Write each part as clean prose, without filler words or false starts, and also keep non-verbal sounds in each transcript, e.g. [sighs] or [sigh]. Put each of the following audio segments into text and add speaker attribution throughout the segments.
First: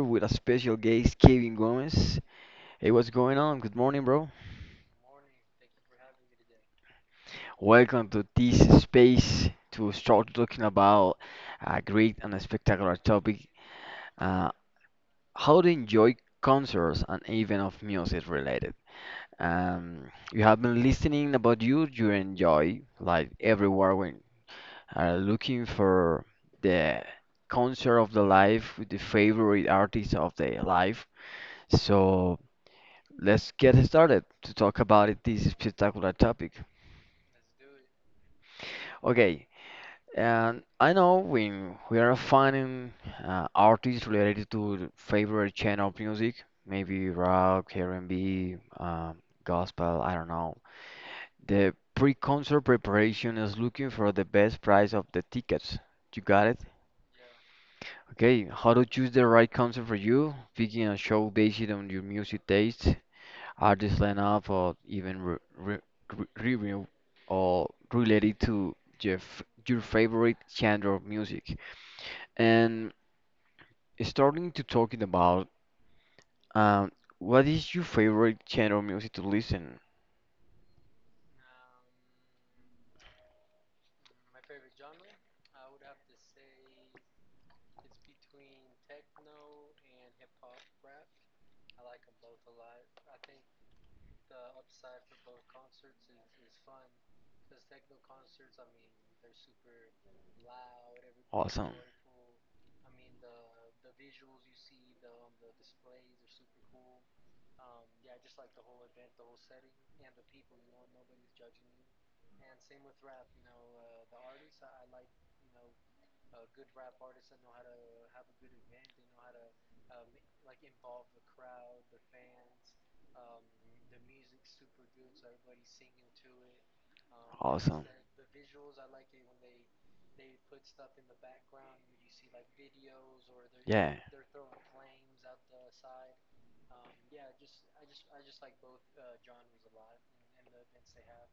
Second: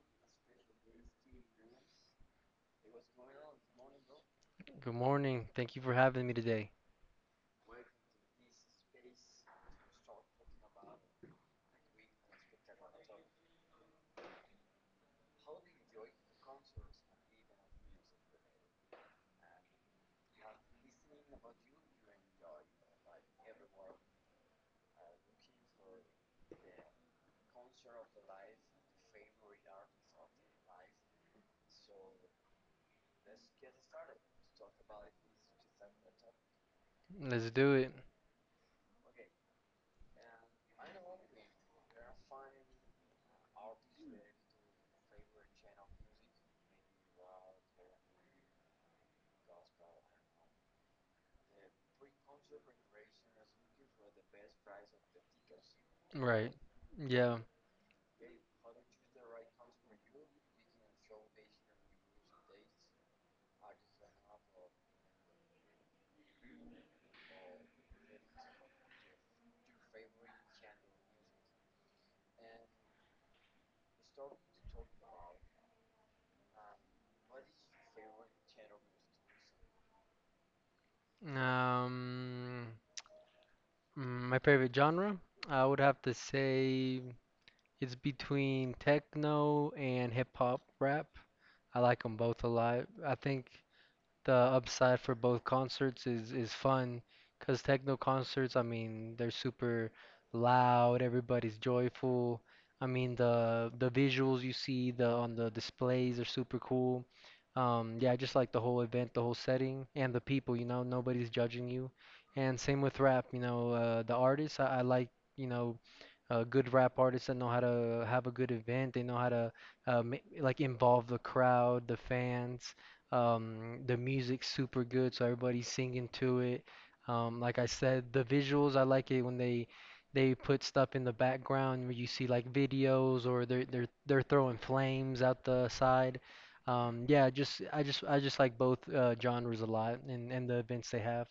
Speaker 1: with a special guest, Kevin Gomez. Hey, what's going on? Good morning, bro.
Speaker 2: Good morning. Thank you for having me today.
Speaker 1: Welcome to this space to start talking about a great and spectacular topic, uh, how to enjoy concerts and even of music related. You have been listening about you enjoy like everywhere when looking for the concert of the life with the favorite artist of the life. So let's get started to talk about it, this spectacular topic.
Speaker 2: Let's do it.
Speaker 1: Okay, and I know when we are finding artists related to favorite channel of music, maybe rock, R&B, gospel, I don't know. The pre-concert preparation is looking for the best price of the tickets. You got
Speaker 2: Right.
Speaker 1: it?
Speaker 2: Yeah.
Speaker 1: Okay, how to choose the right concert for you, picking a show based on your music taste, artist lineup, or even review or related to your favorite genre of music. And starting to talking about um, what is your favorite genre of music to listen?
Speaker 2: Um, mm, my favorite genre, I would have to say it's between techno and hip hop rap. I like them both a lot. I think the upside for both concerts is fun because techno concerts, I mean, they're super loud, everybody's
Speaker 1: Awesome.
Speaker 2: joyful. I mean, the visuals you see the on the displays are super cool. Yeah, I just like the whole event, the whole setting, and the people, nobody's judging you. And same with rap, the artists, I like, you know, good rap artists that know how to have a good event. They know how to like involve the crowd, the fans. The music's super good, so everybody's singing to it. Like I
Speaker 1: Awesome.
Speaker 2: said, the visuals, I like it when they put stuff in the background where you see like videos or they're they're
Speaker 1: Yeah.
Speaker 2: they're throwing flames out the side. Yeah, just I just I just like both genres a lot and the events they have.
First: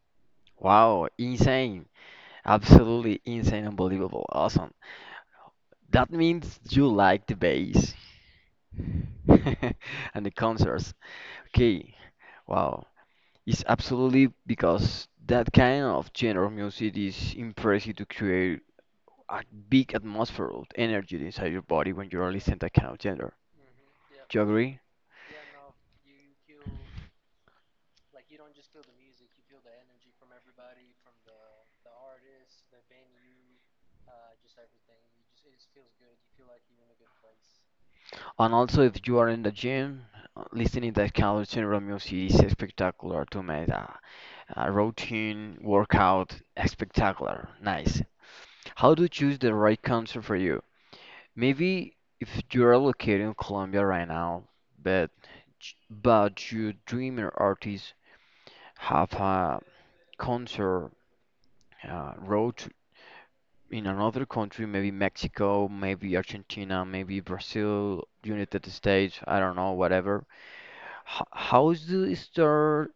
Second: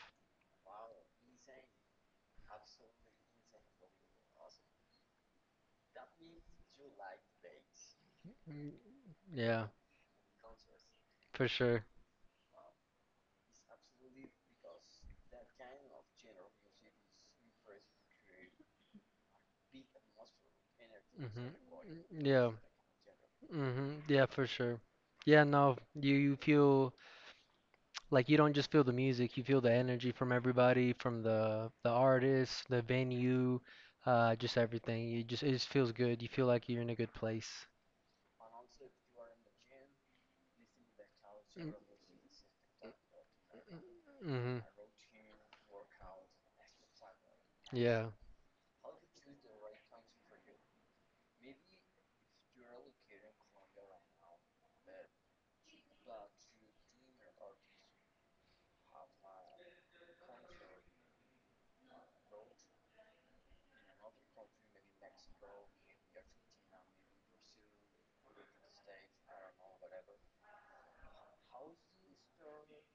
Speaker 1: Wow. Insane. Absolutely insane. Unbelievable. Awesome. That means you like the bass
Speaker 2: Mm, yeah,
Speaker 1: [laughs] and the concerts.
Speaker 2: for sure.
Speaker 1: Okay. Wow. It's absolutely because that kind of genre of music is impressive to create a big atmosphere of energy inside
Speaker 2: Mhm.
Speaker 1: your body when you're
Speaker 2: Yeah.
Speaker 1: listening to that kind of genre.
Speaker 2: Mhm. Yeah,
Speaker 1: Do you
Speaker 2: for
Speaker 1: agree?
Speaker 2: sure. Yeah, no, you feel like you don't just feel the music, you feel the energy from everybody, from the artists, the venue, just everything. You just it just feels good. You feel like you're in a good place.
Speaker 1: And also, if you are in the gym, listening to that kind of
Speaker 2: Mm,
Speaker 1: genre of music is spectacular to make
Speaker 2: mhm.
Speaker 1: a routine workout spectacular. Nice.
Speaker 2: Yeah.
Speaker 1: How to choose the right concert for you? Maybe if you're located in Colombia right now, but but you dream an artist have a concert uh, road tr- in another country, maybe Mexico, maybe Argentina, maybe Brazil, United States, I don't know, whatever. H How's the start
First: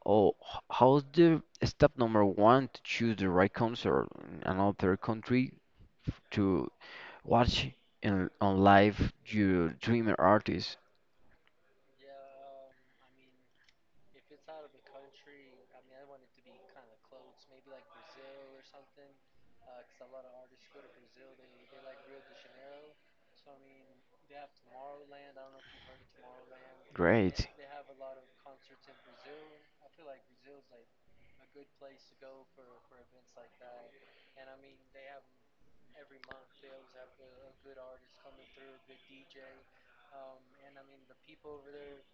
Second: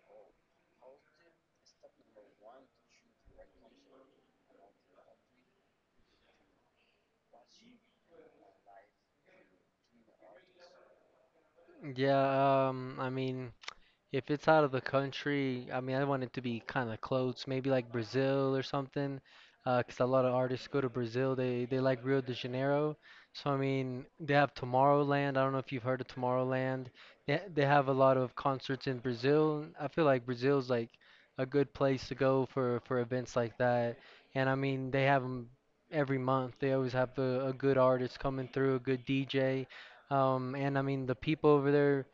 Speaker 1: or how's the step number one to choose the right concert in another country to watch in on live your dreamer artist?
Speaker 2: Yeah, I mean, if it's out of the country, I mean, I want it to be kind of close, maybe like Brazil or something, because a lot of artists go to Brazil. They like Rio de Janeiro, so I mean, they have Tomorrowland. I don't know if you've heard of Tomorrowland. They
Speaker 1: Great.
Speaker 2: they have a lot of concerts in Brazil. I feel like Brazil's like a good place to go for events like that. And I mean, they have them every month. They always have a good artist coming through, a good DJ, and I mean, the people over there.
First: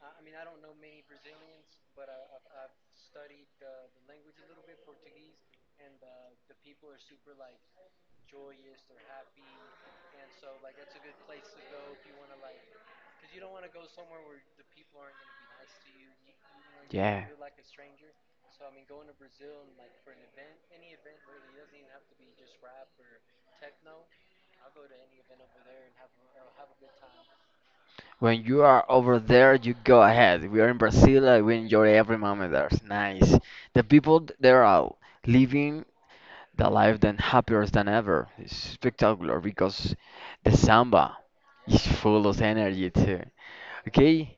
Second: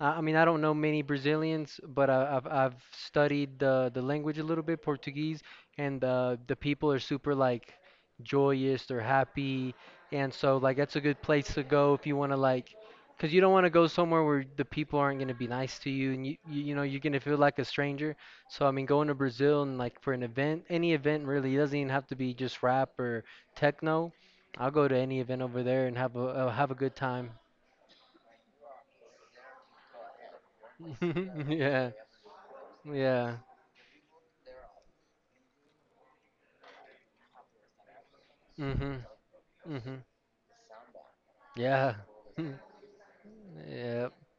Speaker 2: I mean, I don't know many Brazilians, but I've studied the language a little bit, Portuguese, and the people are super like joyous, they're happy, and so like that's a good place to go if you want to like, because you don't want to go somewhere where the people aren't gonna be nice to you, and you know you're gonna
Speaker 1: Yeah.
Speaker 2: feel like a stranger. So I mean, going to Brazil and like for an event, any event really, it doesn't even have to be just rap or techno. I'll go to any event over there and have a good time.
Speaker 1: When you are over there, you go ahead. We are in Brazil and
Speaker 2: [laughs]
Speaker 1: we
Speaker 2: Yeah,
Speaker 1: enjoy every moment there. It's
Speaker 2: yeah.
Speaker 1: nice. The people there are living the life then happier than ever. It's
Speaker 2: Mhm.
Speaker 1: spectacular because
Speaker 2: Mhm.
Speaker 1: the samba is
Speaker 2: Yeah.
Speaker 1: full of
Speaker 2: [laughs]
Speaker 1: energy too.
Speaker 2: Yep.
Speaker 1: Okay,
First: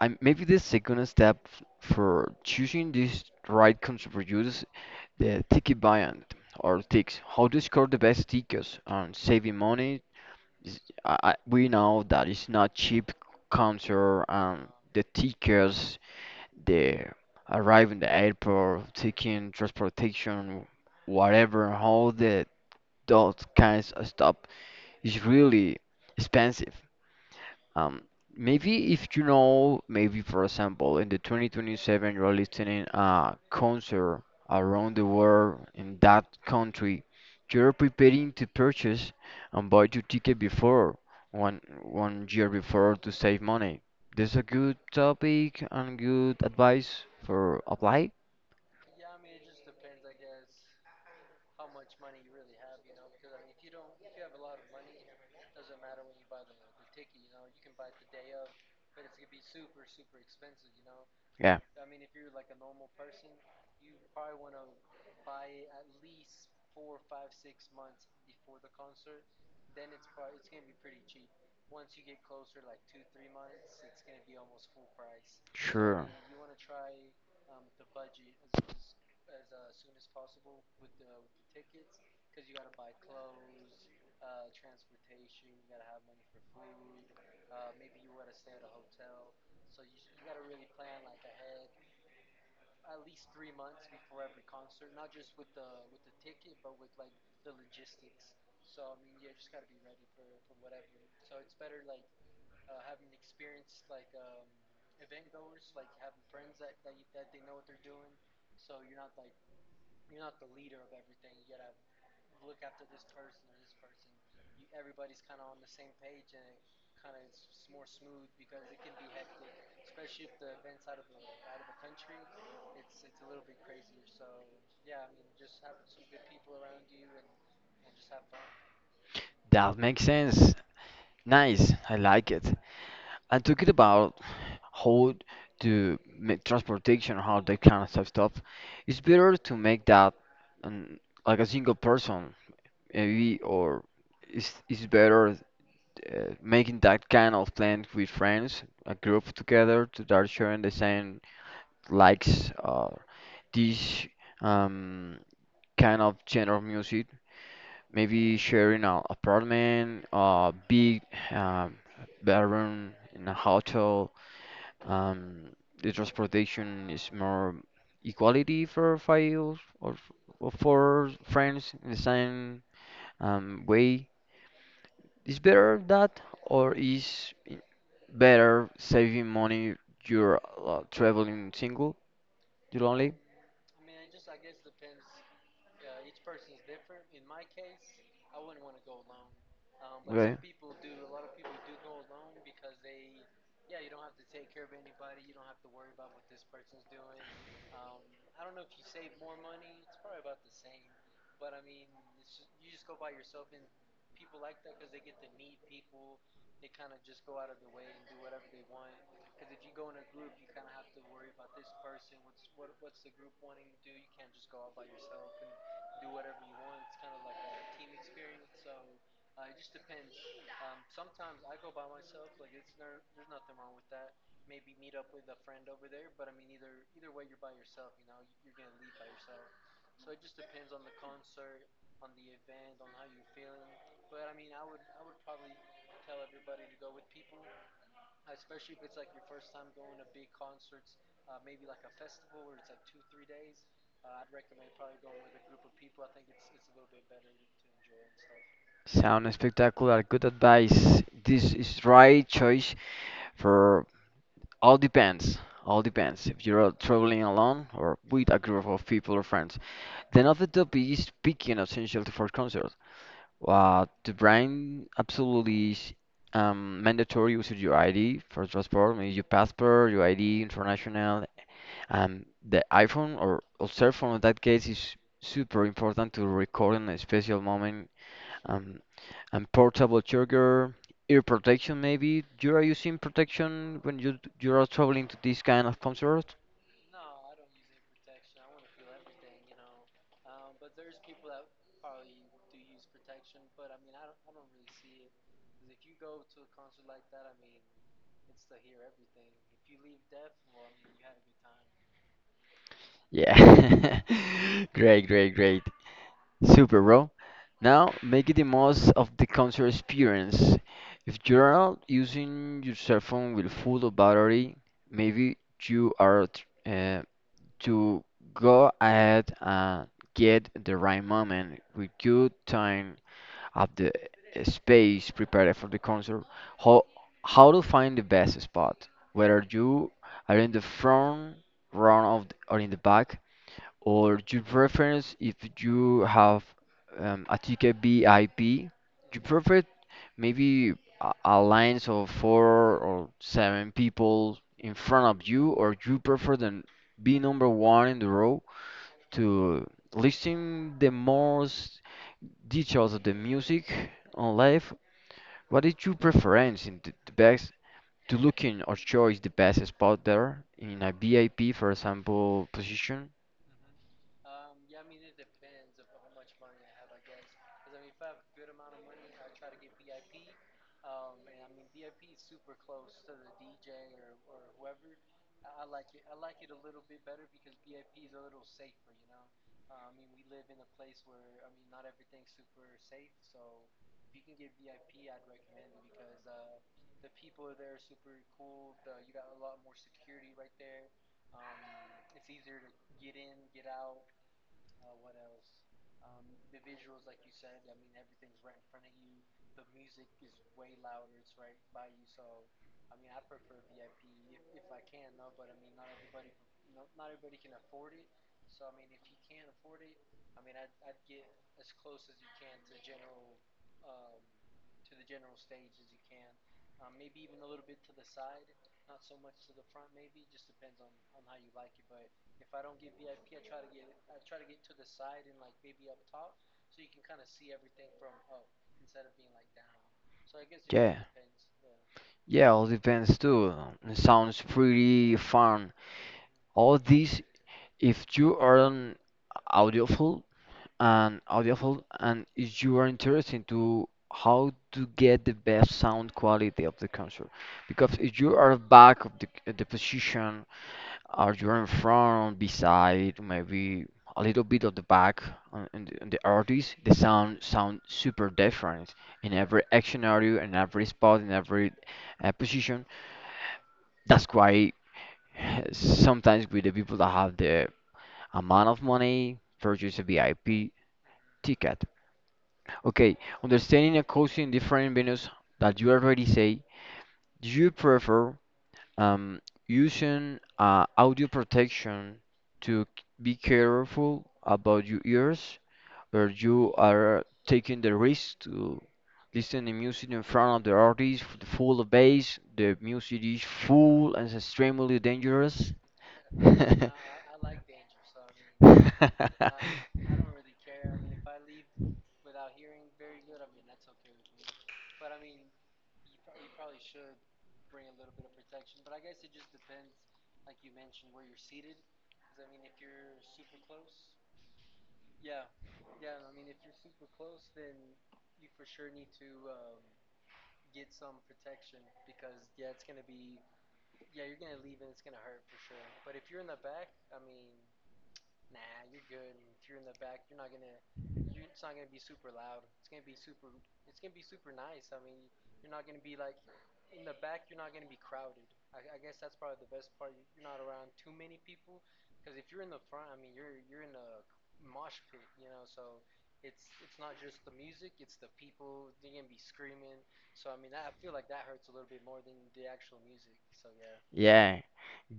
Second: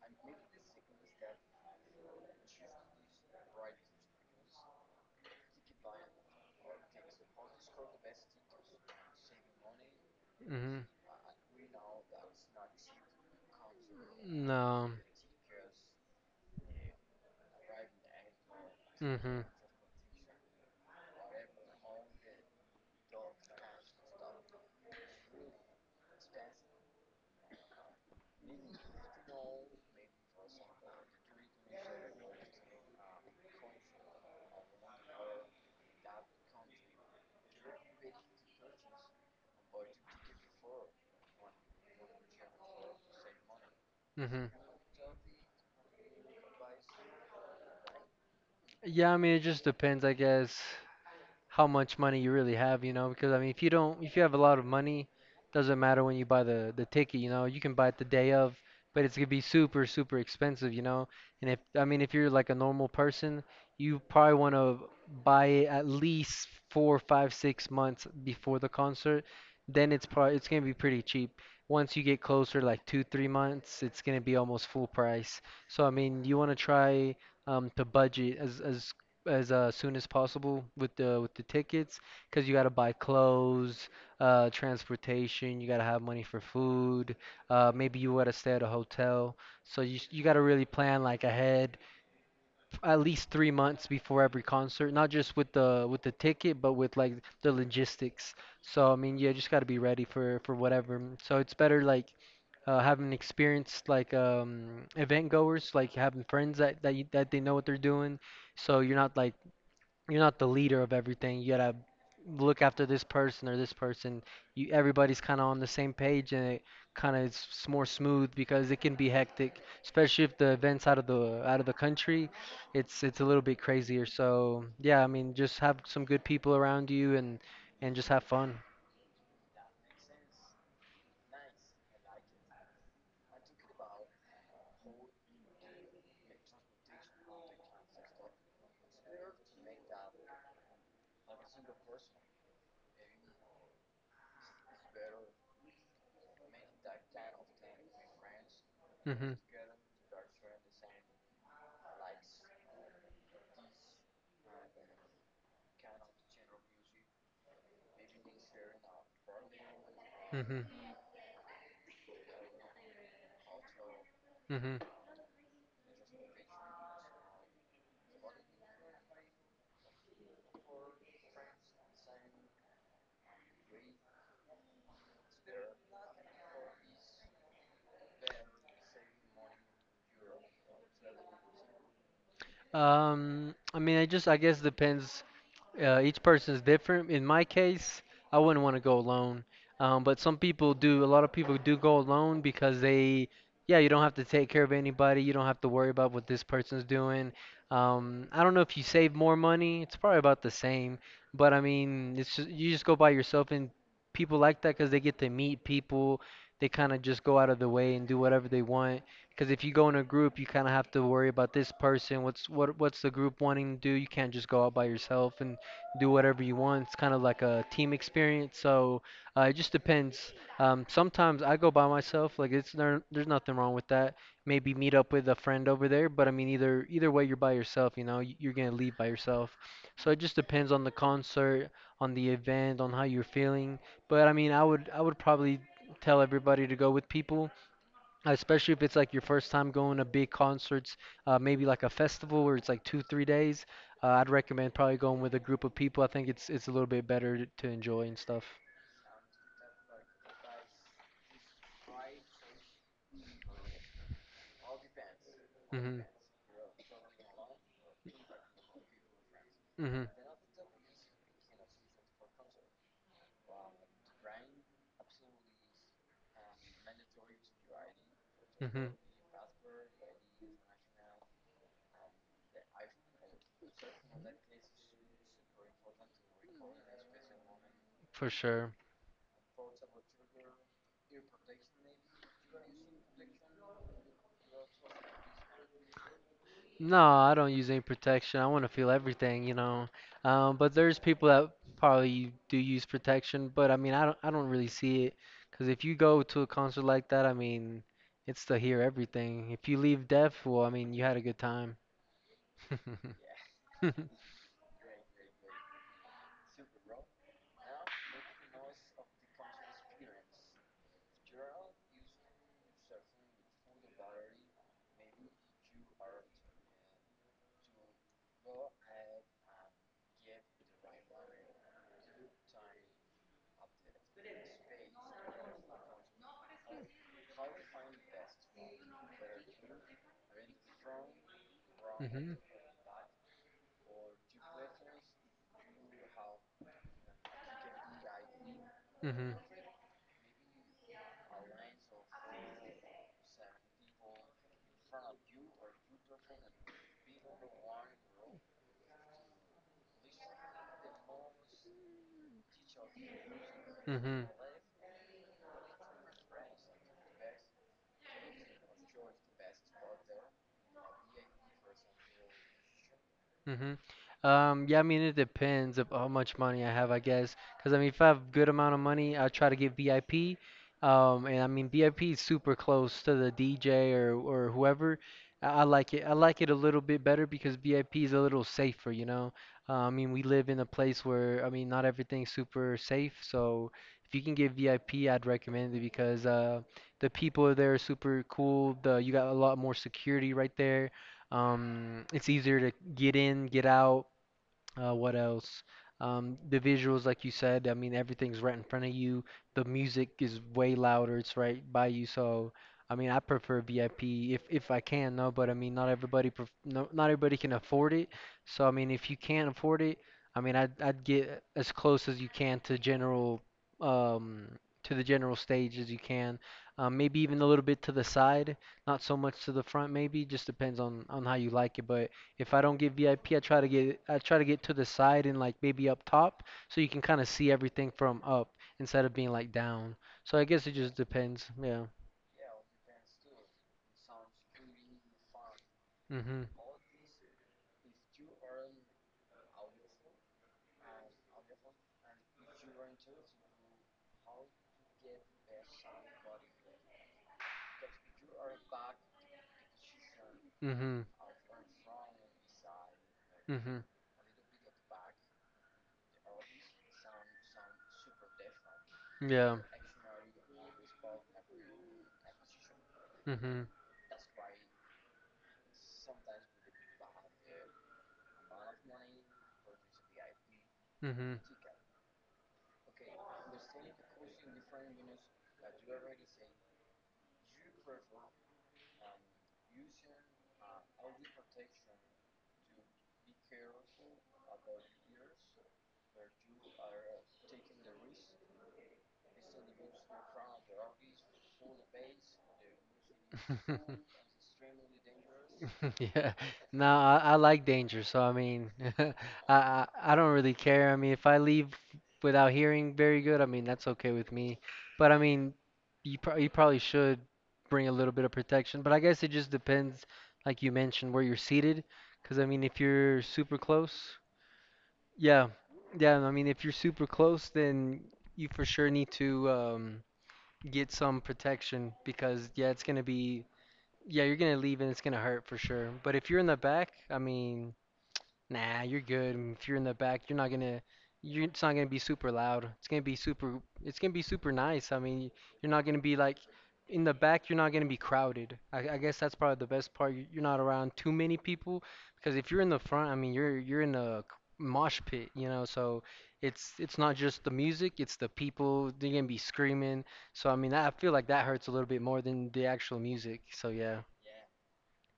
Speaker 1: I maybe the second step for choosing this right country for you is the ticket buying or ticks. How to score the best tickets on saving money
Speaker 2: Mhm.
Speaker 1: is- we know that it's not cheap counter
Speaker 2: No.
Speaker 1: the tickets, the arriving the airport,
Speaker 2: Mhm.
Speaker 1: taking transportation, whatever, all the those kinds of stuff is really expensive. um, Maybe if you know, maybe for example, in the 2027 you're listening a concert around the world in that country, you're preparing to purchase and buy your ticket before one year before to save money. This a
Speaker 2: Mhm.
Speaker 1: good topic and good advice for apply.
Speaker 2: Yeah, I mean, it just depends, I guess. How much money you really have, because I mean, if you have a lot of money, doesn't matter when you buy the ticket, you know, you can buy it the day of, but it's gonna be super expensive, you know. And
Speaker 1: Yeah,
Speaker 2: if I mean, if you're like a normal person, you probably want to buy it at least four, five, 6 months before the concert. Then it's gonna be pretty cheap. Once you get closer, like two, 3 months, it's gonna be almost full price. So I
Speaker 1: sure.
Speaker 2: mean, you want to try to budget as soon as possible with the tickets because you got to buy clothes, transportation. You got to have money for food. Maybe you got to stay at a hotel. So you got to really plan like ahead, at least 3 months before every concert. Not just with the ticket, but with like the logistics. So I mean, yeah, just got to be ready for whatever. So it's better like having experienced like event goers, like having friends that they know what they're doing, so you're not like you're not the leader of everything. You gotta look after this person or this person. You everybody's kind of on the same page, and it kind of more smooth because it can be hectic, especially if the events out of the country. It's a little bit crazier. So yeah, I mean, just have some good people around you and just have fun.
Speaker 1: That makes sense. Nice, I like it. And talking about how to make transportation, how that kind of stuff, stuff, it's better to make that um, like a single person, maybe, or it's better making that kind of plan with friends, a group
Speaker 2: Mhm.
Speaker 1: together, to start sharing the same likes or this um, kind of genre of music. Maybe sharing an apartment, a
Speaker 2: Mhm.
Speaker 1: big um, bedroom in a hotel,
Speaker 2: Mhm.
Speaker 1: um, the transportation is more equality for files or or for friends in the same way. Is better that, or is better saving money? You're traveling single, you're lonely,
Speaker 2: I mean, I guess depends each person is different. In my case, I wouldn't want to go alone. But
Speaker 1: right?
Speaker 2: some people do. A lot of people do go alone because they, yeah, you don't have to take care of anybody. You don't have to worry about what this person's doing. I don't know if you save more money. It's probably about the same. But I mean, it's just, you just go by yourself, and people like that because they get to meet people. They kind of just go out of the way and do whatever they want. Because if you go in a group, you kind of have to worry about this person. What's what? What's the group wanting to do? You can't just go out by yourself and do whatever you want. It's kind of like a team experience. So it just depends. Sometimes I go by myself. Like it's there's nothing wrong with that. Maybe meet up with a friend over there. But I mean, either way, you're by yourself. You know, you're gonna leave by yourself. So it just depends on the concert, on the event, on how you're feeling. But I mean, I would probably tell everybody to go with people, especially if it's like your first time going to big concerts, maybe like a festival where it's like two, 3 days. I'd recommend probably going with a group of people. I think it's a little bit better to enjoy and stuff.
Speaker 1: Sound spectacular, good advice. This is right choice for all depends. All
Speaker 2: Mhm,
Speaker 1: depends if you're out traveling alone or with a group of people or friends.
Speaker 2: mhm,
Speaker 1: Then another topic is picking essential for concert. The brand absolutely is mandatory using your ID for
Speaker 2: mhm,
Speaker 1: transport, maybe your passport, your ID, international. The iPhone or cell phone in that case is super important to record in a special moment,
Speaker 2: for sure.
Speaker 1: um, and portable charger, ear protection maybe. You are using protection when you are traveling to this kind of concert?
Speaker 2: No, I don't use any protection. I want to feel everything, you know. But there's people that probably do use protection, but I mean, I don't really see it, because if you go to a concert like that, I mean, it's to hear everything. If you leave deaf, well, I mean, you had a good time. [laughs]
Speaker 1: Yeah. [laughs] Great, great, great. Super, bro. Now, make it the most of the concert experience. If you're out using your cell phone with full of battery, maybe you are uh, to go ahead and get the right moment with good time of the space prepared for the concert, how how to find the best spot, whether you are in the front row of
Speaker 2: Mm-hmm.
Speaker 1: the, or in the back, or you preference if you have a ticket VIP, you
Speaker 2: Mm-hmm.
Speaker 1: prefer maybe a lines of four or seven people in front of you, or you prefer the be number one in the row to listen the most details of the music
Speaker 2: Mm-hmm.
Speaker 1: on live. What is your preference in the best to looking or choose the best spot there in a VIP, for example, position?
Speaker 2: Mm-hmm. Yeah, I mean, it depends of how much money I have, I guess. Because, I mean, if I have good amount of money, I try to get VIP. And I mean, VIP is super close to the DJ or whoever. I like it. I like it a little bit better because VIP is a little safer, you know? I mean, we live in a place where, I mean, not everything's super safe. So if you can get VIP, I'd recommend it because the people there are super cool. The, you got a lot more security right there. It's easier to get in, get out. What else? The visuals, like you said, I mean, everything's right in front of you. The music is way louder. It's right by you. So, I mean, I prefer VIP if I can, no, but I mean, not everybody pref no, not everybody can afford it. So, I mean, if you can't afford it, I mean, I'd get as close as you can to general um to the general stage as you can. Maybe even a little bit to the side, not so much to the front, maybe. Just depends on how you like it, but. If I don't get VIP, I try to get to the side and like maybe up top, so you can kind of see everything from up instead of being like down. So I guess it just
Speaker 1: Yeah,
Speaker 2: depends. Yeah.
Speaker 1: yeah, all depends too. It sounds pretty fun.
Speaker 2: Mhm.
Speaker 1: All this if you aren't audiophile and audiophile and if you are interested to how to get the best sound quality of the concert because if you are back of the position,
Speaker 2: Mhm.
Speaker 1: are you in front, beside,
Speaker 2: Mhm.
Speaker 1: maybe a little bit of the back on the artist? The sound sound super different in
Speaker 2: Yeah.
Speaker 1: every action area, in every spot, in every position.
Speaker 2: Mhm.
Speaker 1: That's why [sighs] [laughs] sometimes with the people that have the amount of money purchase a VIP ticket. Okay, understanding and costing different venues that you already say you prefer um, using audio protection to be careful about your ears where you are taking the risk to listen to music in front of the artist full of bass, the music is
Speaker 2: Mhm. [laughs]
Speaker 1: full and extremely dangerous.
Speaker 2: [laughs] Yeah,
Speaker 1: [laughs]
Speaker 2: no, I like danger, so I mean, [laughs] I, I don't really care. I mean, if I leave without hearing very good, I mean that's okay with me. But I mean, you probably should bring a little bit of protection. But I guess it just depends, like you mentioned, where you're seated. Because I mean, if you're super close, yeah, yeah. I mean, if you're super close, then you for sure need to get some protection because yeah, it's gonna be yeah, you're gonna leave and it's gonna hurt for sure. But if you're in the back, I mean, nah, you're good. And if you're in the back, you're it's not gonna be super loud. It's gonna be super, it's gonna be super nice. I mean, you're not gonna be like, in the back, you're not gonna be crowded. I guess that's probably the best part. You're not around too many people because if you're in the front, I mean, you're in a mosh pit, you know. So it's not just the music, it's the people. They're gonna be screaming. So I mean, that, I feel like that hurts a little bit more than the actual music. So yeah.
Speaker 1: Yeah,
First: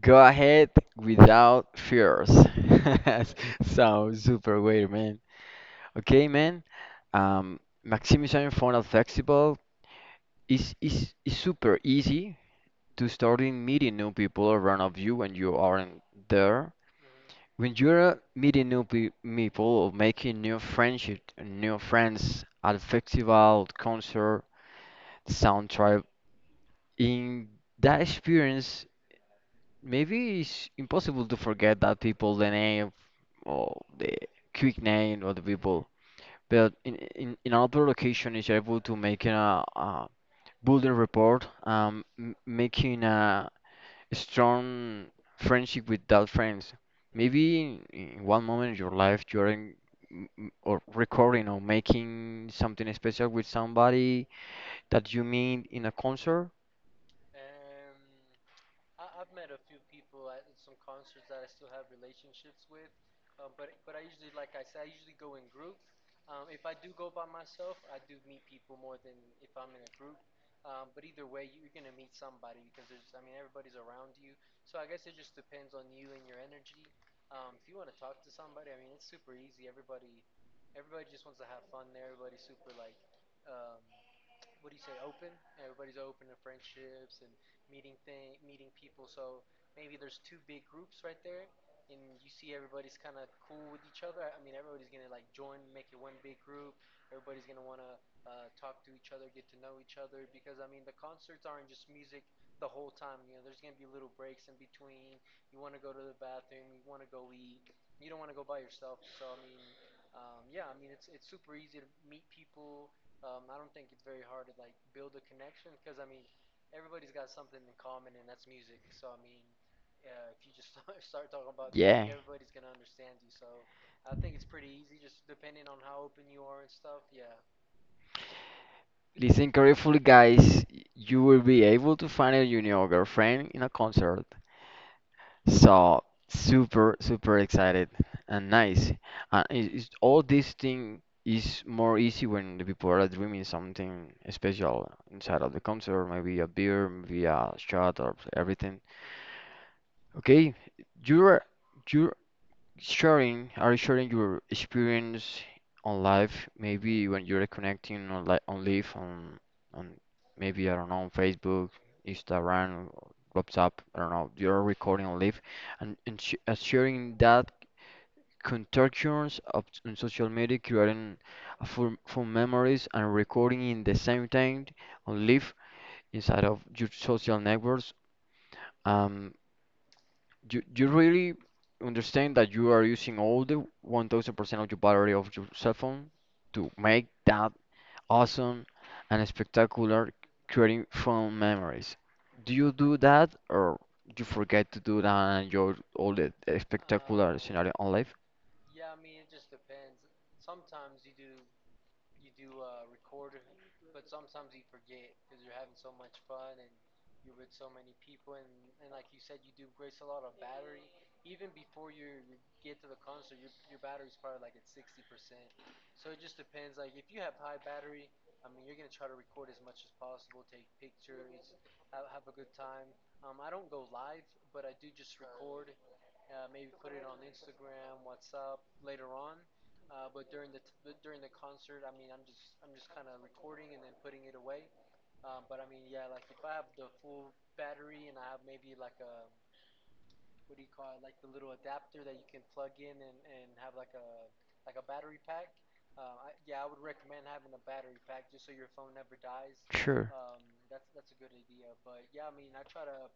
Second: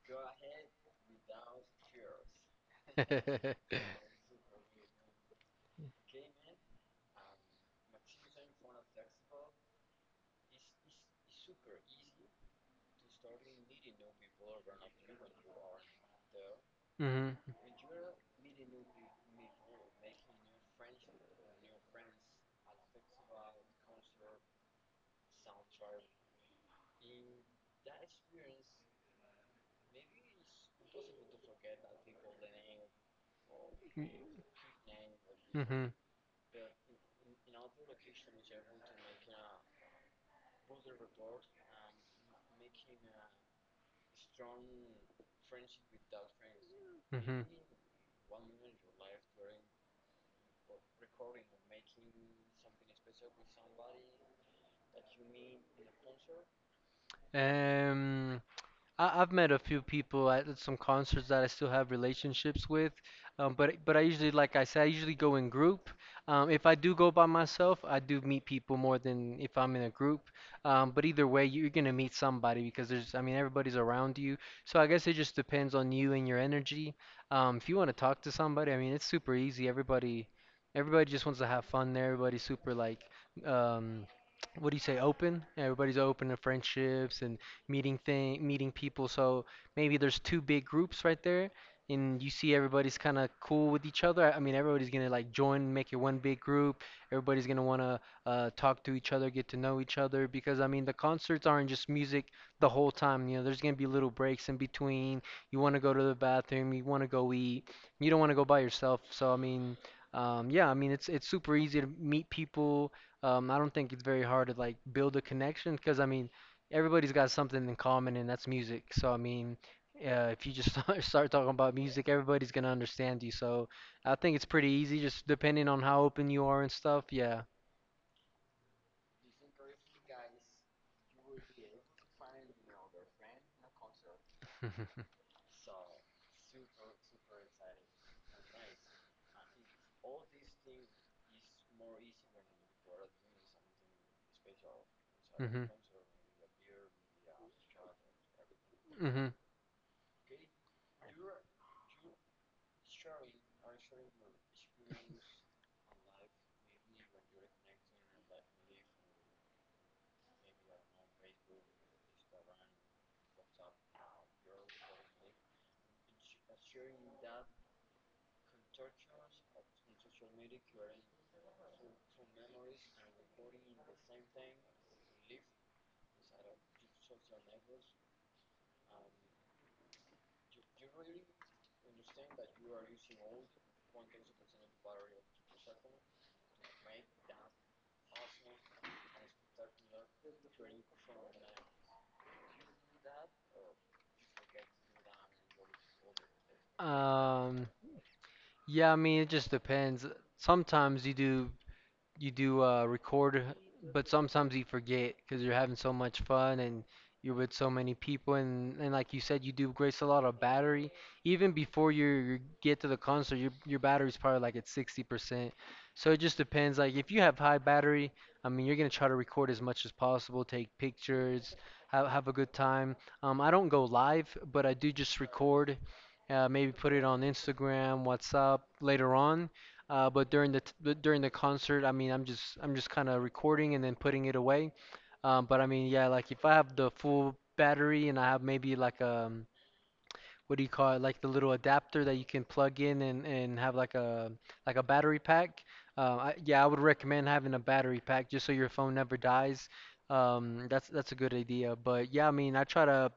Speaker 1: go ahead without fears. [laughs]
Speaker 2: [laughs]
Speaker 1: Sounds super weird. Okay, man. Um, Maximization Funnel Festival is super easy to starting meeting new people around of you when you aren't there.
Speaker 2: Mhm.
Speaker 1: When you're meeting new pe people or making new friendship, new friends at a festival, concert, sound tribe, in that experience, maybe it's impossible to forget that people, the name, or the quick name of the people.
Speaker 2: Mhm.
Speaker 1: But in another location is able to make a building report, m making a strong friendship with that friends.
Speaker 2: Mhm.
Speaker 1: Maybe in one moment in your life you're or recording or making something special with somebody that you meet in a concert.
Speaker 2: Um, I've met a few people at some concerts that I still have relationships with, but I usually, like I said, I usually go in group. If I do go by myself, I do meet people more than if I'm in a group. But either way, you're gonna meet somebody because there's, I mean, everybody's around you. So I guess it just depends on you and your energy. If you want to talk to somebody, I mean, it's super easy. Everybody just wants to have fun there. Everybody's super like. Um, what do you say open everybody's open to friendships and meeting people. So maybe there's two big groups right there, and you see everybody's kind of cool with each other. I mean, everybody's gonna like join, make it one big group. Everybody's gonna wanna talk to each other, get to know each other, because I mean, the concerts aren't just music the whole time. You know, there's gonna be little breaks in between. You wanna go to the bathroom, you wanna go eat, you don't wanna go by yourself. So I mean. Yeah, I mean it's super easy to meet people. I don't think it's very hard to like build a connection because I mean everybody's got something in common, and that's music. So I mean, if you just [laughs] start talking about
Speaker 1: Yeah.
Speaker 2: music, everybody's gonna
Speaker 1: [laughs]
Speaker 2: understand you. So I think it's pretty easy, just depending on how open you are and stuff. Yeah.
Speaker 1: Listen carefully, guys. You will be able to find a your new girlfriend in a concert.
Speaker 2: [laughs]
Speaker 1: So super, super excited and nice. And it's, all this thing is more easy when the people are dreaming something special inside of the
Speaker 2: Hmm.
Speaker 1: concert, maybe a beer, maybe a shot or everything.
Speaker 2: Mm-hmm.
Speaker 1: Okay, you're you're sharing are sharing your experience on life maybe when you're connecting on like on live on maybe I don't know on Facebook, Instagram or WhatsApp, I don't know, you're recording on live, and sh sharing that contortions of on social media, creating a full, full memories and recording in the same time on live inside of your social networks, um you you really understand that you are using all the 1000% of your battery of your cell phone to make that awesome and spectacular creating fun memories. Do you do that or you forget to do that and your all the spectacular
Speaker 2: Um,
Speaker 1: scenario on life?
Speaker 2: yeah, I mean, it just depends. Sometimes you do record, but sometimes you forget because you're having so much fun and you're with so many people and, like you said, you do waste a lot of battery. Even before you get to the concert, your battery's probably like at 60%. So it just depends. Like if you have high battery, I mean you're gonna try to record as much as possible, take pictures, have a good time. I don't go live, but I do just record. Maybe put it on Instagram, WhatsApp later on but during but during the concert, I mean, I'm just kind of recording and then putting it away. But I mean, yeah, like if I have the full battery and I have maybe like what do you call it, like the little adapter that you can plug in and have like a battery pack. Yeah, I would recommend having a battery pack just so your phone never dies.
Speaker 1: Sure.
Speaker 2: That's a good idea. But yeah, I mean, I try to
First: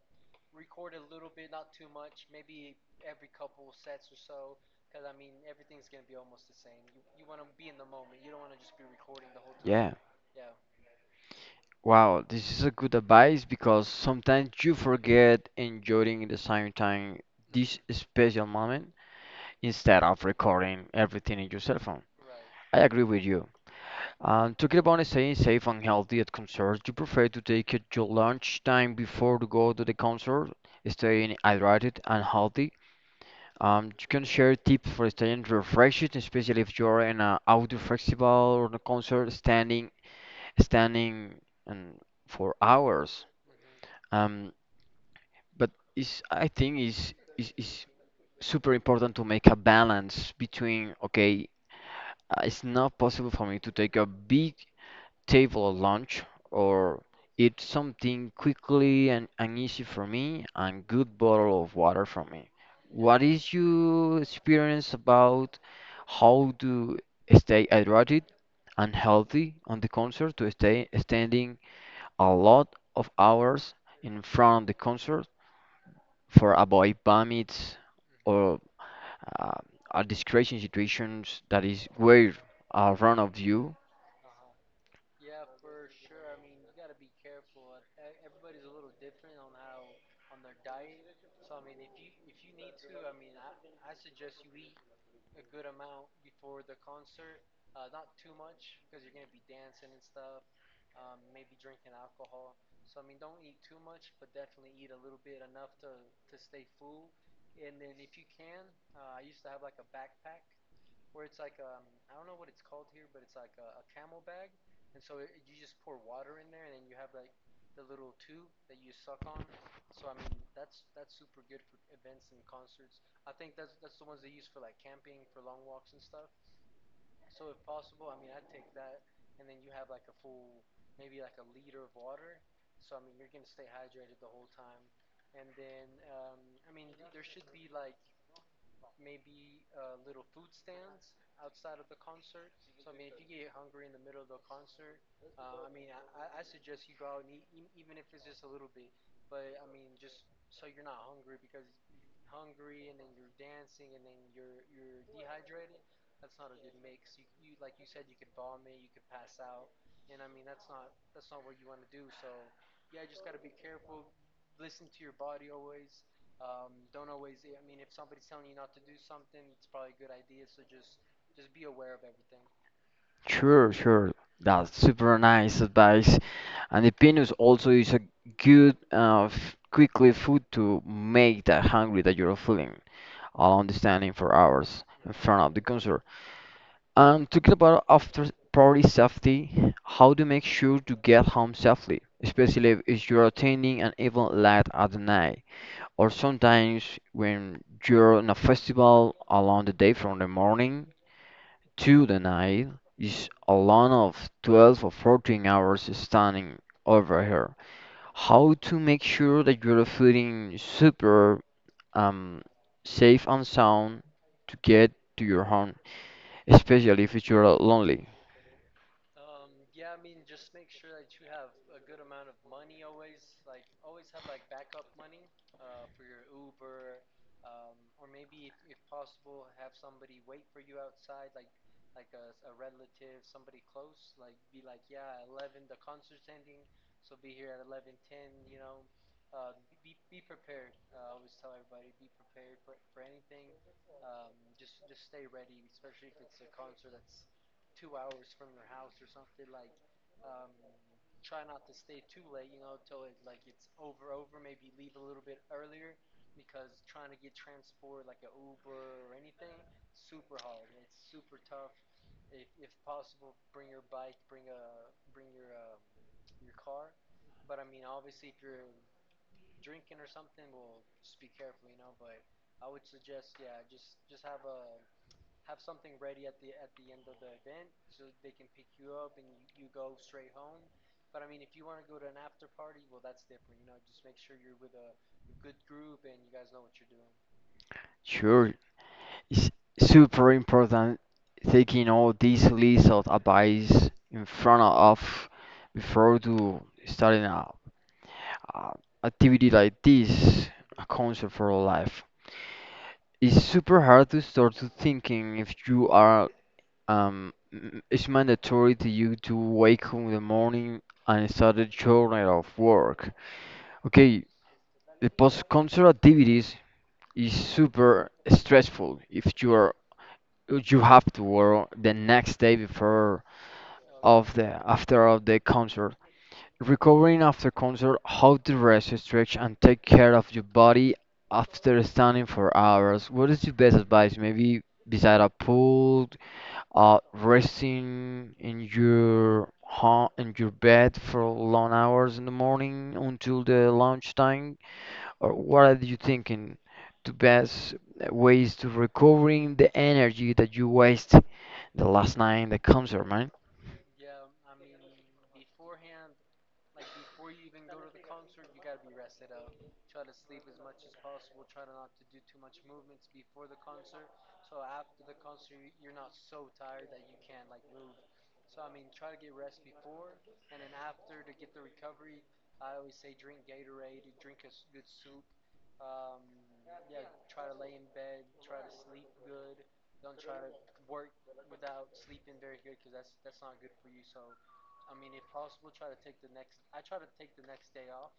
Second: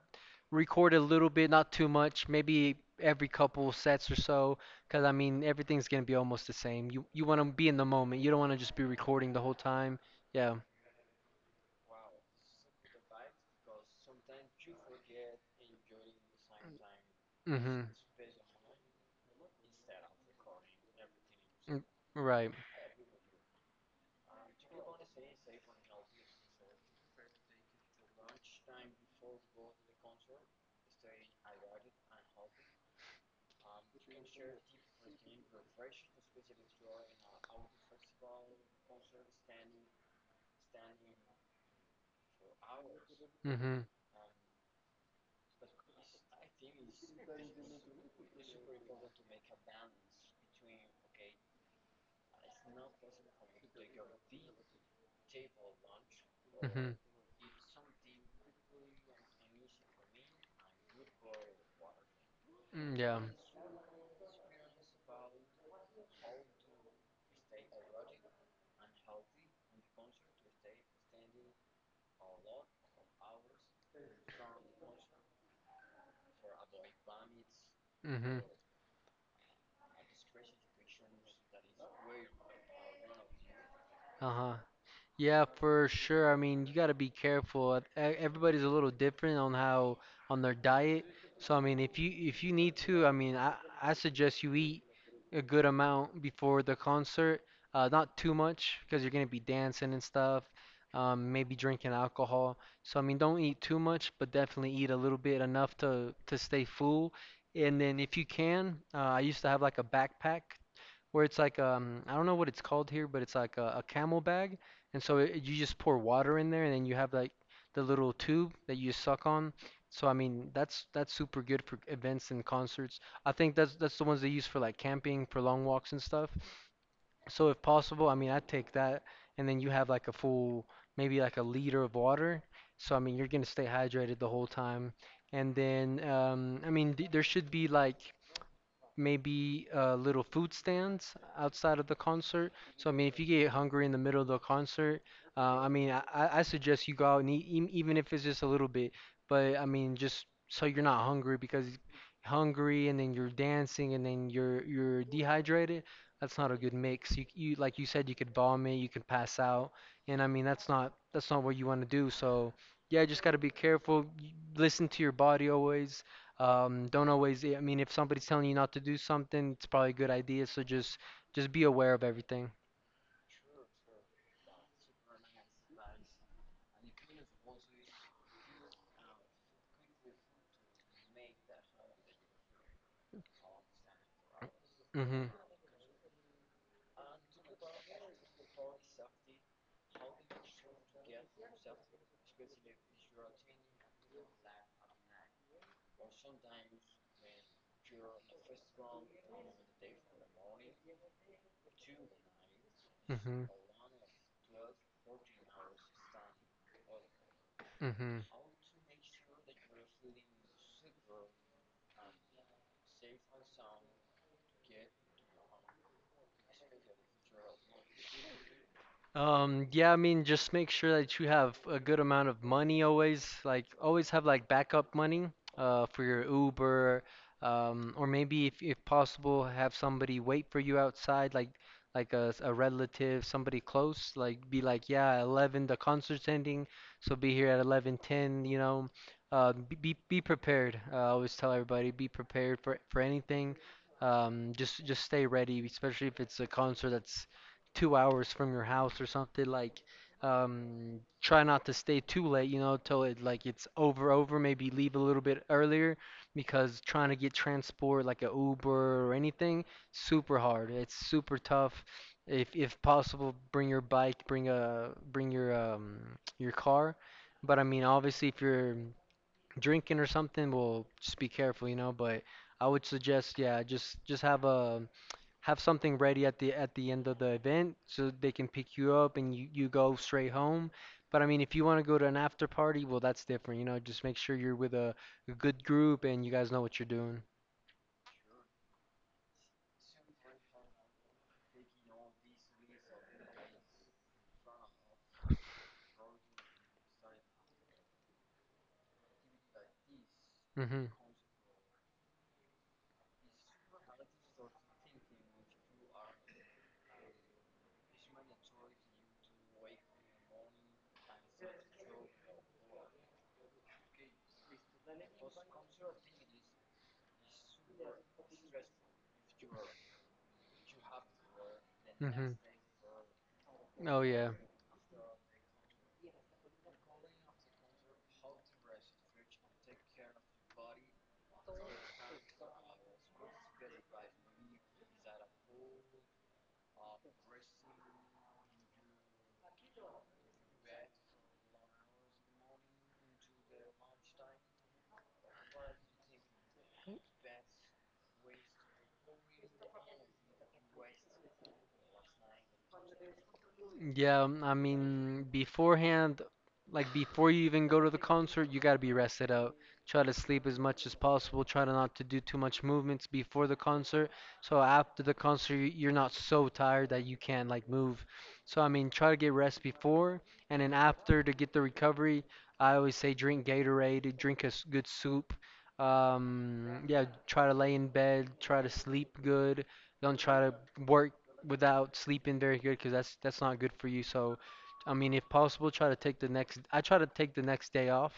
Speaker 2: record a little bit, not too much, maybe every couple sets or so, because I mean everything's gonna be almost the same. You want to be in the moment. You don't want to just be recording the whole
Speaker 1: Yeah.
Speaker 2: time. Yeah.
Speaker 1: Wow, this is a good advice because sometimes you forget enjoying at the same time this
Speaker 2: Mm-hmm.
Speaker 1: special moment instead of recording everything in your cell
Speaker 2: Mm,
Speaker 1: phone.
Speaker 2: right.
Speaker 1: I agree with you. Talking about staying safe and healthy at concerts, you prefer to take it your lunch time before to go to the concert, staying hydrated and healthy. You can share tips for staying refreshed, especially if you're in an outdoor festival or a concert, standing, and for hours.
Speaker 2: Mm-hmm.
Speaker 1: Um, but it's I think is super important to make a balance between okay, it's not possible for me to take a big table lunch
Speaker 2: Mm-hmm.
Speaker 1: or eat something quickly and easy for me and good bottle of water for me.
Speaker 2: Mm, yeah.
Speaker 1: What is your experience about how to stay hydrated and healthy on the concert to stay standing a lot of hours in front of the concert for avoid vomits
Speaker 2: Mm-hmm.
Speaker 1: or uh, a discretion situations that is way around of you.
Speaker 2: Uh-huh. Yeah, for sure. I mean, you got to be careful. Everybody's a little different on how on their diet. So I mean, if you need to, I mean, I suggest you eat a good amount before the concert. Not too much because you're gonna be dancing and stuff. Maybe drinking alcohol. So I mean, don't eat too much, but definitely eat a little bit enough to stay full. And then if you can, I used to have like a backpack where it's like I don't know what it's called here, but it's like a camel bag, and so it, you just pour water in there, and then you have like the little tube that you suck on. So I mean that's super good for events and concerts. I think that's the ones they use for like camping, for long walks and stuff. So if possible, I mean I'd take that, and then you have like a full maybe like a liter of water. So I mean you're gonna stay hydrated the whole time. And then I mean th there should be like maybe little food stands outside of the concert. So I mean, if you get hungry in the middle of the concert, I mean, I suggest you go out and eat, even if it's just a little bit. But I mean, just so you're not hungry because hungry and then you're dancing and then you're dehydrated. That's not a good mix. You like you said, you could vomit, you could pass out, and I mean that's not what you want to do. So yeah, just gotta be careful. Listen to your body always don't always, I mean, if somebody's telling you not to do something, it's probably a good idea. So just be aware of everything.
Speaker 1: Sure, sure. That's super nice advice. And the peanuts also is a good quickly food to make that hungry that you're feeling along the standing for hours in
Speaker 2: Hmm.
Speaker 1: front of the concert. And talking about after party safety, how to make sure to get home safely, especially if you're attending an event late at the night. Or sometimes when you're in a festival along the day from the morning to the night is
Speaker 2: Hmm.
Speaker 1: a lot of 12 or 14 hours standing over here.
Speaker 2: Hmm.
Speaker 1: How to make sure that you're feeling super um, safe and sound to get to your home, especially if you're lonely.
Speaker 2: Yeah, I mean, just make sure that you have a good amount of money always. Like, always have like backup money for your Uber, or maybe if possible, have somebody wait for you outside, like a relative, somebody close. Like, be like, yeah, 11, the concert's ending, so be here at 11:10. You know, be prepared. I always tell everybody, be prepared for anything. Just stay ready, especially if it's a concert that's 2 hours from your house or something. Like, try not to stay too late, you know, till it like it's over. Maybe leave a little bit earlier because trying to get transport like a Uber or anything, super hard. It's super tough. If possible, bring your bike, bring your car. But I mean, obviously, if you're drinking or something, well, just be careful, you know. But I would suggest, yeah, just have a have something ready at the end of the event so they can pick you up and you go straight home. But I mean, if you want to go to an after party, well, that's different. You know, just make sure you're with a good group and you guys know what you're doing.
Speaker 1: Sure, it's super important taking all these list of advice in front of before to starting a uh, activity like this,
Speaker 2: Mm-hmm.
Speaker 1: a for all life, it's super hard to start to thinking if you are it's mandatory to you to wake up in the morning and start a journey of work. Okay, the post concert activities is super stressful if you are you have to work the
Speaker 2: Mm-hmm.
Speaker 1: next day before
Speaker 2: Oh yeah.
Speaker 1: of the after of the concert. Recovering after concert, how to rest, stretch, and take care of your body after standing for hours. What is your best advice? Maybe beside a pool, resting in your home, in your bed for long hours in the morning until the lunchtime, or what are you thinking? The best ways to recovering the energy that you waste the last night in the concert, man.
Speaker 2: Yeah, I mean, beforehand, like before you even go to the concert, you gotta be rested out. Try to sleep as much as possible. Try to not to do too much movements before the concert. So after the concert, you're not so tired that you can't like move. So I mean, try to get rest before and then after to get the recovery. I always say drink Gatorade, drink a good soup. Yeah, try to lay in bed, try to sleep good. Don't try to work without sleeping very good because that's not good for you. So, I mean, if possible, try to take the next. I try to take the next day off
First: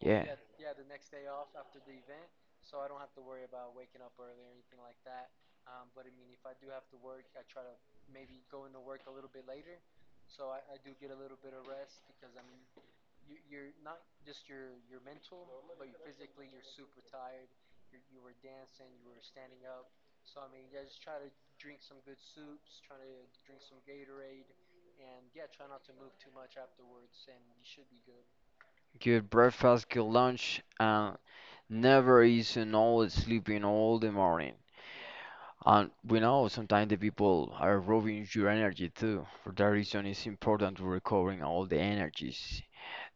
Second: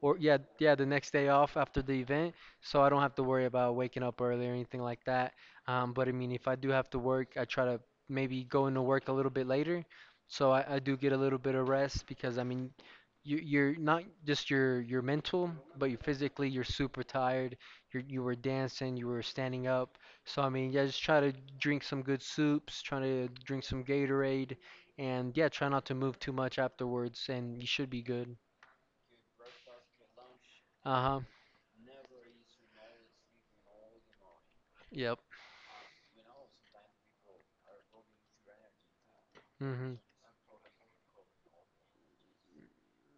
Speaker 2: or
Speaker 1: Yeah.
Speaker 2: yeah, the next day off after the event, so I don't have to worry about waking up early or anything like that. But I mean, if I do have to work, I try to maybe go into work a little bit later, so I do get a little bit of rest because I mean, you're not just your mental, but you physically you're super tired. You were dancing, you were standing up, so I mean, yeah, just try to drink some good soups, try to drink some Gatorade, and yeah, try not to move too much afterwards, and you should be good.
Speaker 1: Good breakfast, good lunch, and
Speaker 2: Uh-huh.
Speaker 1: never eating all sleeping all the morning.
Speaker 2: Yep.
Speaker 1: And we know sometimes the people are robbing your energy too. For that
Speaker 2: Mm-hmm.
Speaker 1: reason, it's important to recovering all the energies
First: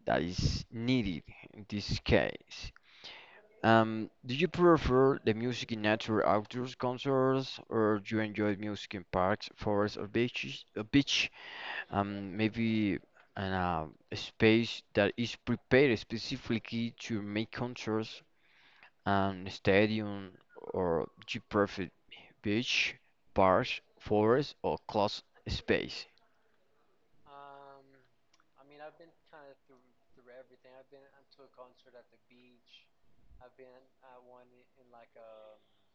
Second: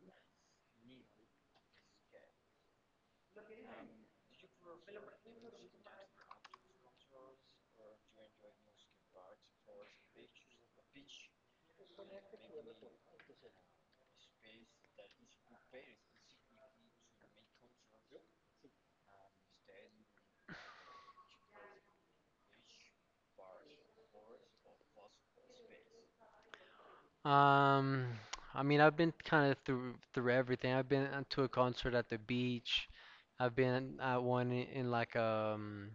Speaker 1: that is needed in this case. Do you prefer the music in nature outdoors concerts, or do you enjoy music in parks, forests, or beaches? Or beach? Maybe in a space that is prepared specifically to make concerts, and stadium or geographic beach, parks, forest, or closed space.
Speaker 2: Um, I mean, I've been kind of through everything. I've been to a concert at the beach. I've been at one in like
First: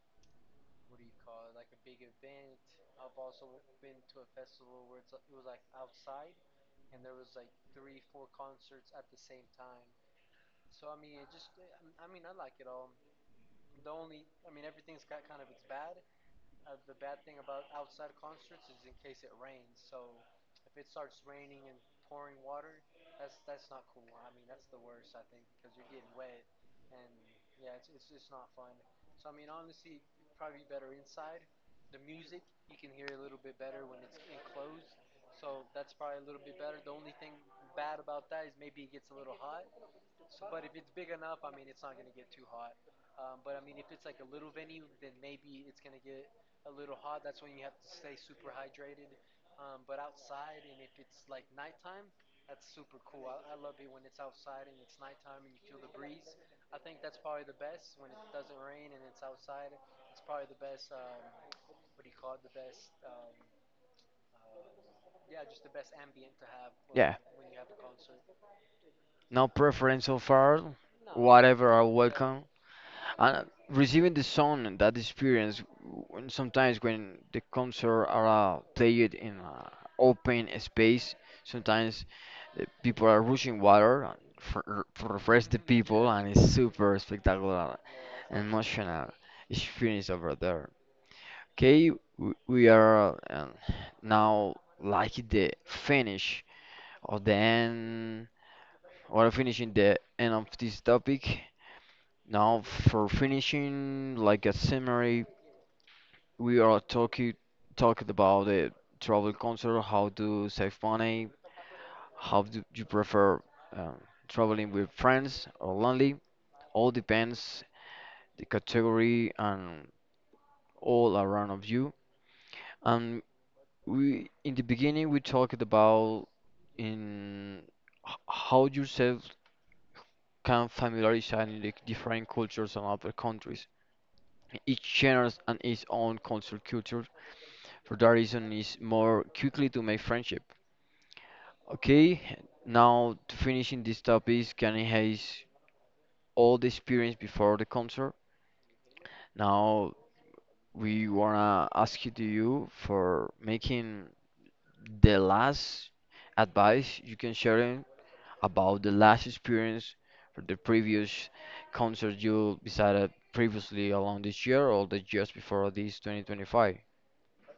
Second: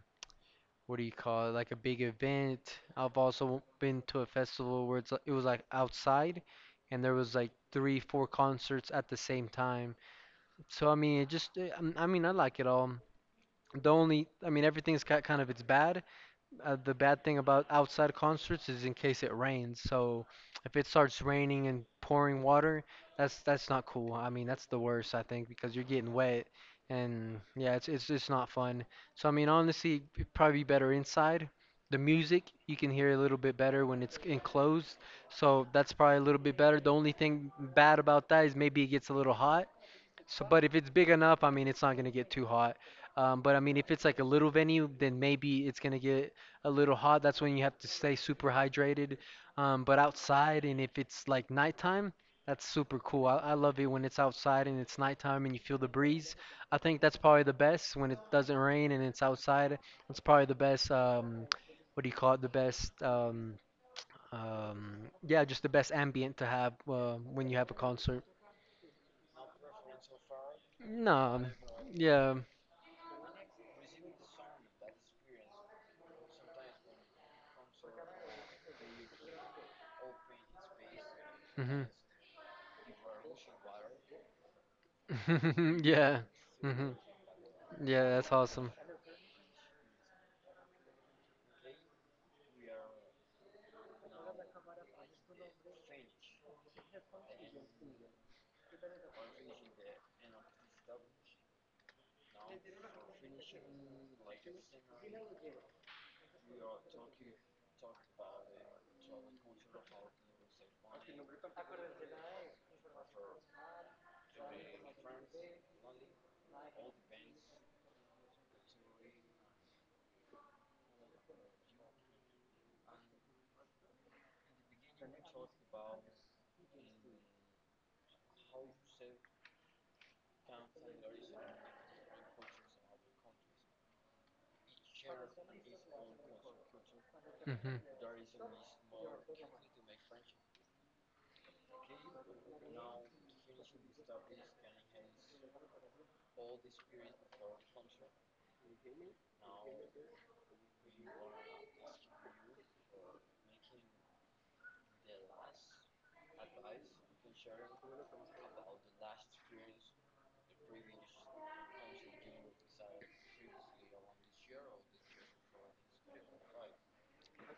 Speaker 2: what do you call it? Like a big event. I've also been to a festival where it's like, it was like outside, and there was like three, four concerts at the same time. So I mean, it just I mean, I like it all. The only, I mean, everything's got kind of its bad, the bad thing about outside concerts is in case it rains. So if it starts raining and pouring water, that's not cool. I mean, that's the worst, I think, because you're getting wet and yeah, it's just not fun. So I mean, honestly, it'd probably be better inside. The music you can hear a little bit better when it's enclosed, so that's probably a little bit better. The only thing bad about that is maybe it gets a little hot, so, but if it's big enough, I mean, it's not gonna get too hot. But I mean, if it's like a little venue, then maybe it's gonna get a little hot. That's when you have to stay super hydrated. But outside, and if it's like nighttime, that's super cool. I love it when it's outside and it's nighttime and you feel the breeze. I think that's probably the best when it doesn't rain and it's outside. It's probably the best. What do you call it? The best. Um, yeah, just the best ambient to have
Speaker 1: Yeah,
Speaker 2: when you have a concert.
Speaker 1: no preference so far.
Speaker 2: No,
Speaker 1: Whatever are
Speaker 2: yeah.
Speaker 1: welcome. And receiving the sound and that experience, when sometimes when the concert are played in an open space,
Speaker 2: Hmm.
Speaker 1: sometimes people are rushing water and for refresh the
Speaker 2: [laughs]
Speaker 1: people,
Speaker 2: Yeah.
Speaker 1: and it's
Speaker 2: Hmm.
Speaker 1: super spectacular
Speaker 2: Yeah, that's
Speaker 1: and
Speaker 2: awesome.
Speaker 1: emotional experience over there. Okay, we are now like the finish of the end, or finishing the end of this topic. Now for finishing, like a summary we are talking about the travel concert, how to save money, how do you prefer um, traveling with friends or lonely. All depends the category and all around of you. And we in the beginning we talked about in how yourself can familiarize in the different cultures and other countries. Each genre and its own culture.
Speaker 2: Hmm.
Speaker 1: For that reason, it's more quickly to make friendship. Okay, now to finishing this topic, Kanye has all the experience before the concert. Now we wanna ask you to you for making the last advice you can share in about the last experience for the previous concert you decided previously along this year or the years before this 2025.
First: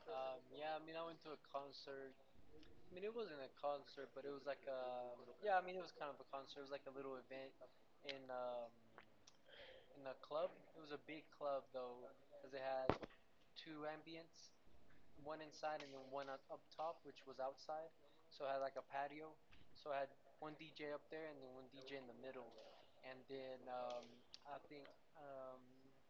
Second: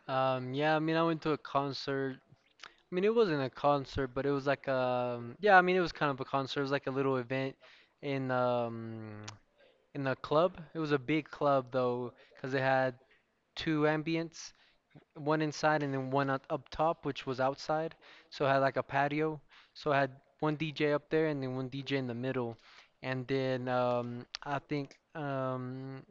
Speaker 2: Yeah, I mean, I went to a concert. I mean, it wasn't a concert, but it was like yeah, I mean, it was kind of a concert. It was like a little event in um in a club. It was a big club though, 'cause they had two ambients, one inside and then one up top, which was outside. So it had like a patio. So I had one DJ up there and then one DJ in the middle. And then I think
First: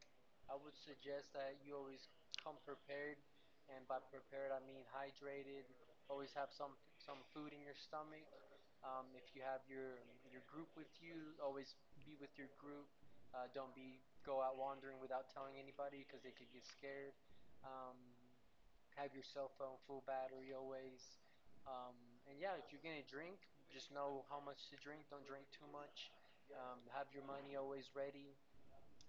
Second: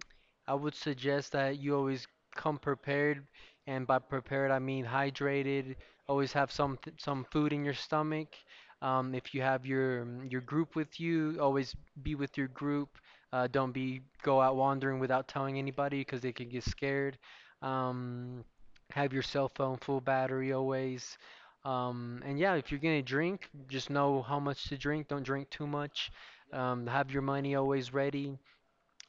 Speaker 2: I would suggest that you always come prepared, and by prepared I mean hydrated. Always have some food in your stomach. If you have your group with you, always be with your group. Don't be go out wandering without telling anybody because they could get scared. Um, have your cell phone full battery always. And yeah, if you're gonna drink, just know how much to drink. Don't drink too much. Have your money always ready.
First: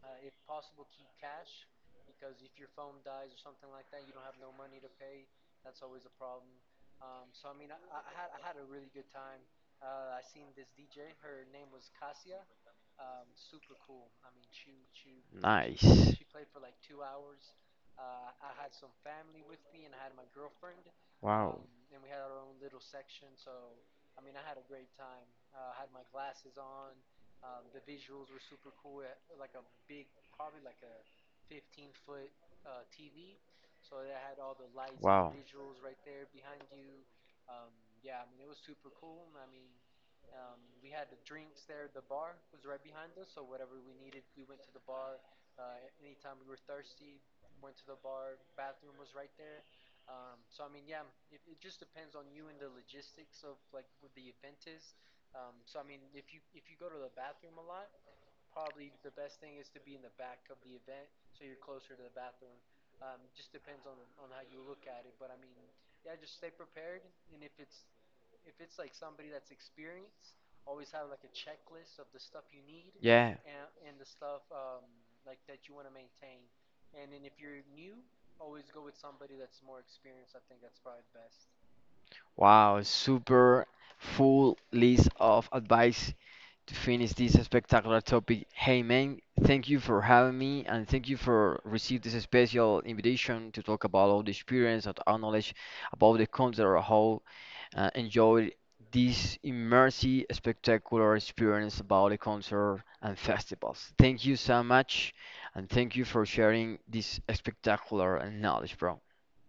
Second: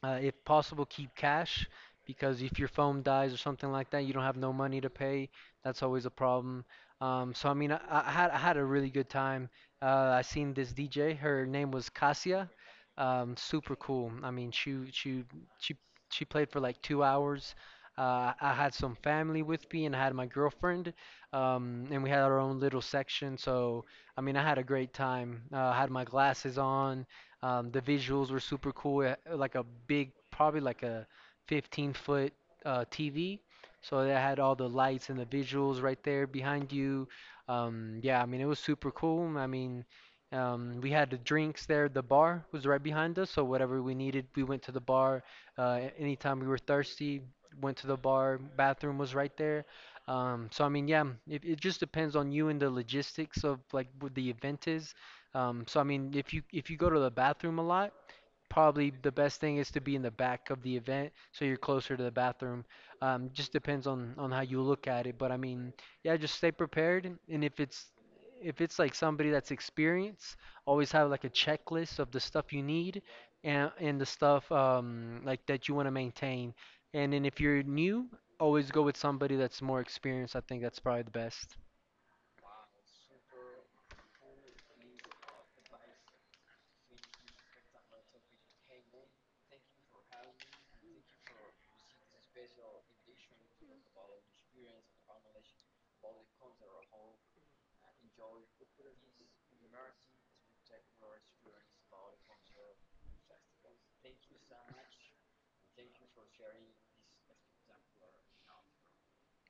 Speaker 2: If possible, keep cash because if your phone dies or something like that, you don't have no money to pay. That's always a problem. So I mean, I had a really good time. I seen this DJ. Her name was Cassia. Super cool. I mean, she
Speaker 1: Nice.
Speaker 2: she played for like 2 hours. I had some family with me and I had my girlfriend,
Speaker 1: Wow.
Speaker 2: and we had our own little section. So I mean, I had a great time. I had my glasses on. The visuals were super cool. It, like a big, probably like a 15 foot TV. So it had all the lights and the
Speaker 1: Wow.
Speaker 2: visuals right there behind you. Yeah, I mean, it was super cool. I mean, we had the drinks there. The bar was right behind us. So whatever we needed, we went to the bar. Anytime we were thirsty, went to the bar. Bathroom was right there. So I mean, yeah, it just depends on you and the logistics of like what the event is. So I mean, if you go to the bathroom a lot, probably the best thing is to be in the back of the event, so you're closer to the bathroom. Just depends on how you look at it, but I mean, yeah, just stay prepared, and if it's like somebody that's experienced, always have like a checklist of the stuff you need
Speaker 1: Yeah,
Speaker 2: and the stuff like that you want to maintain. And then if you're new, always go with somebody that's more experienced. I think that's probably the best.
Speaker 1: wow, super full list of advice to finish this spectacular topic. Hey man, thank you for having me and thank you for receiving this special invitation to talk about all the experience and our knowledge about the concept of how enjoy this immersive, spectacular experience about the concert and festivals. Thank you so much, and thank you for sharing this spectacular and knowledge, bro.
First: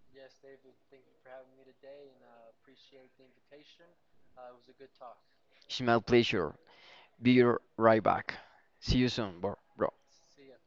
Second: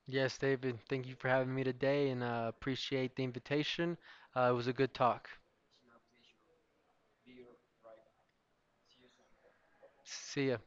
Speaker 2: Yes, David, thank you for having me today and appreciate the invitation. It was a good talk.
Speaker 1: It's my pleasure. Be right back. See you soon, bro.
Speaker 2: See ya.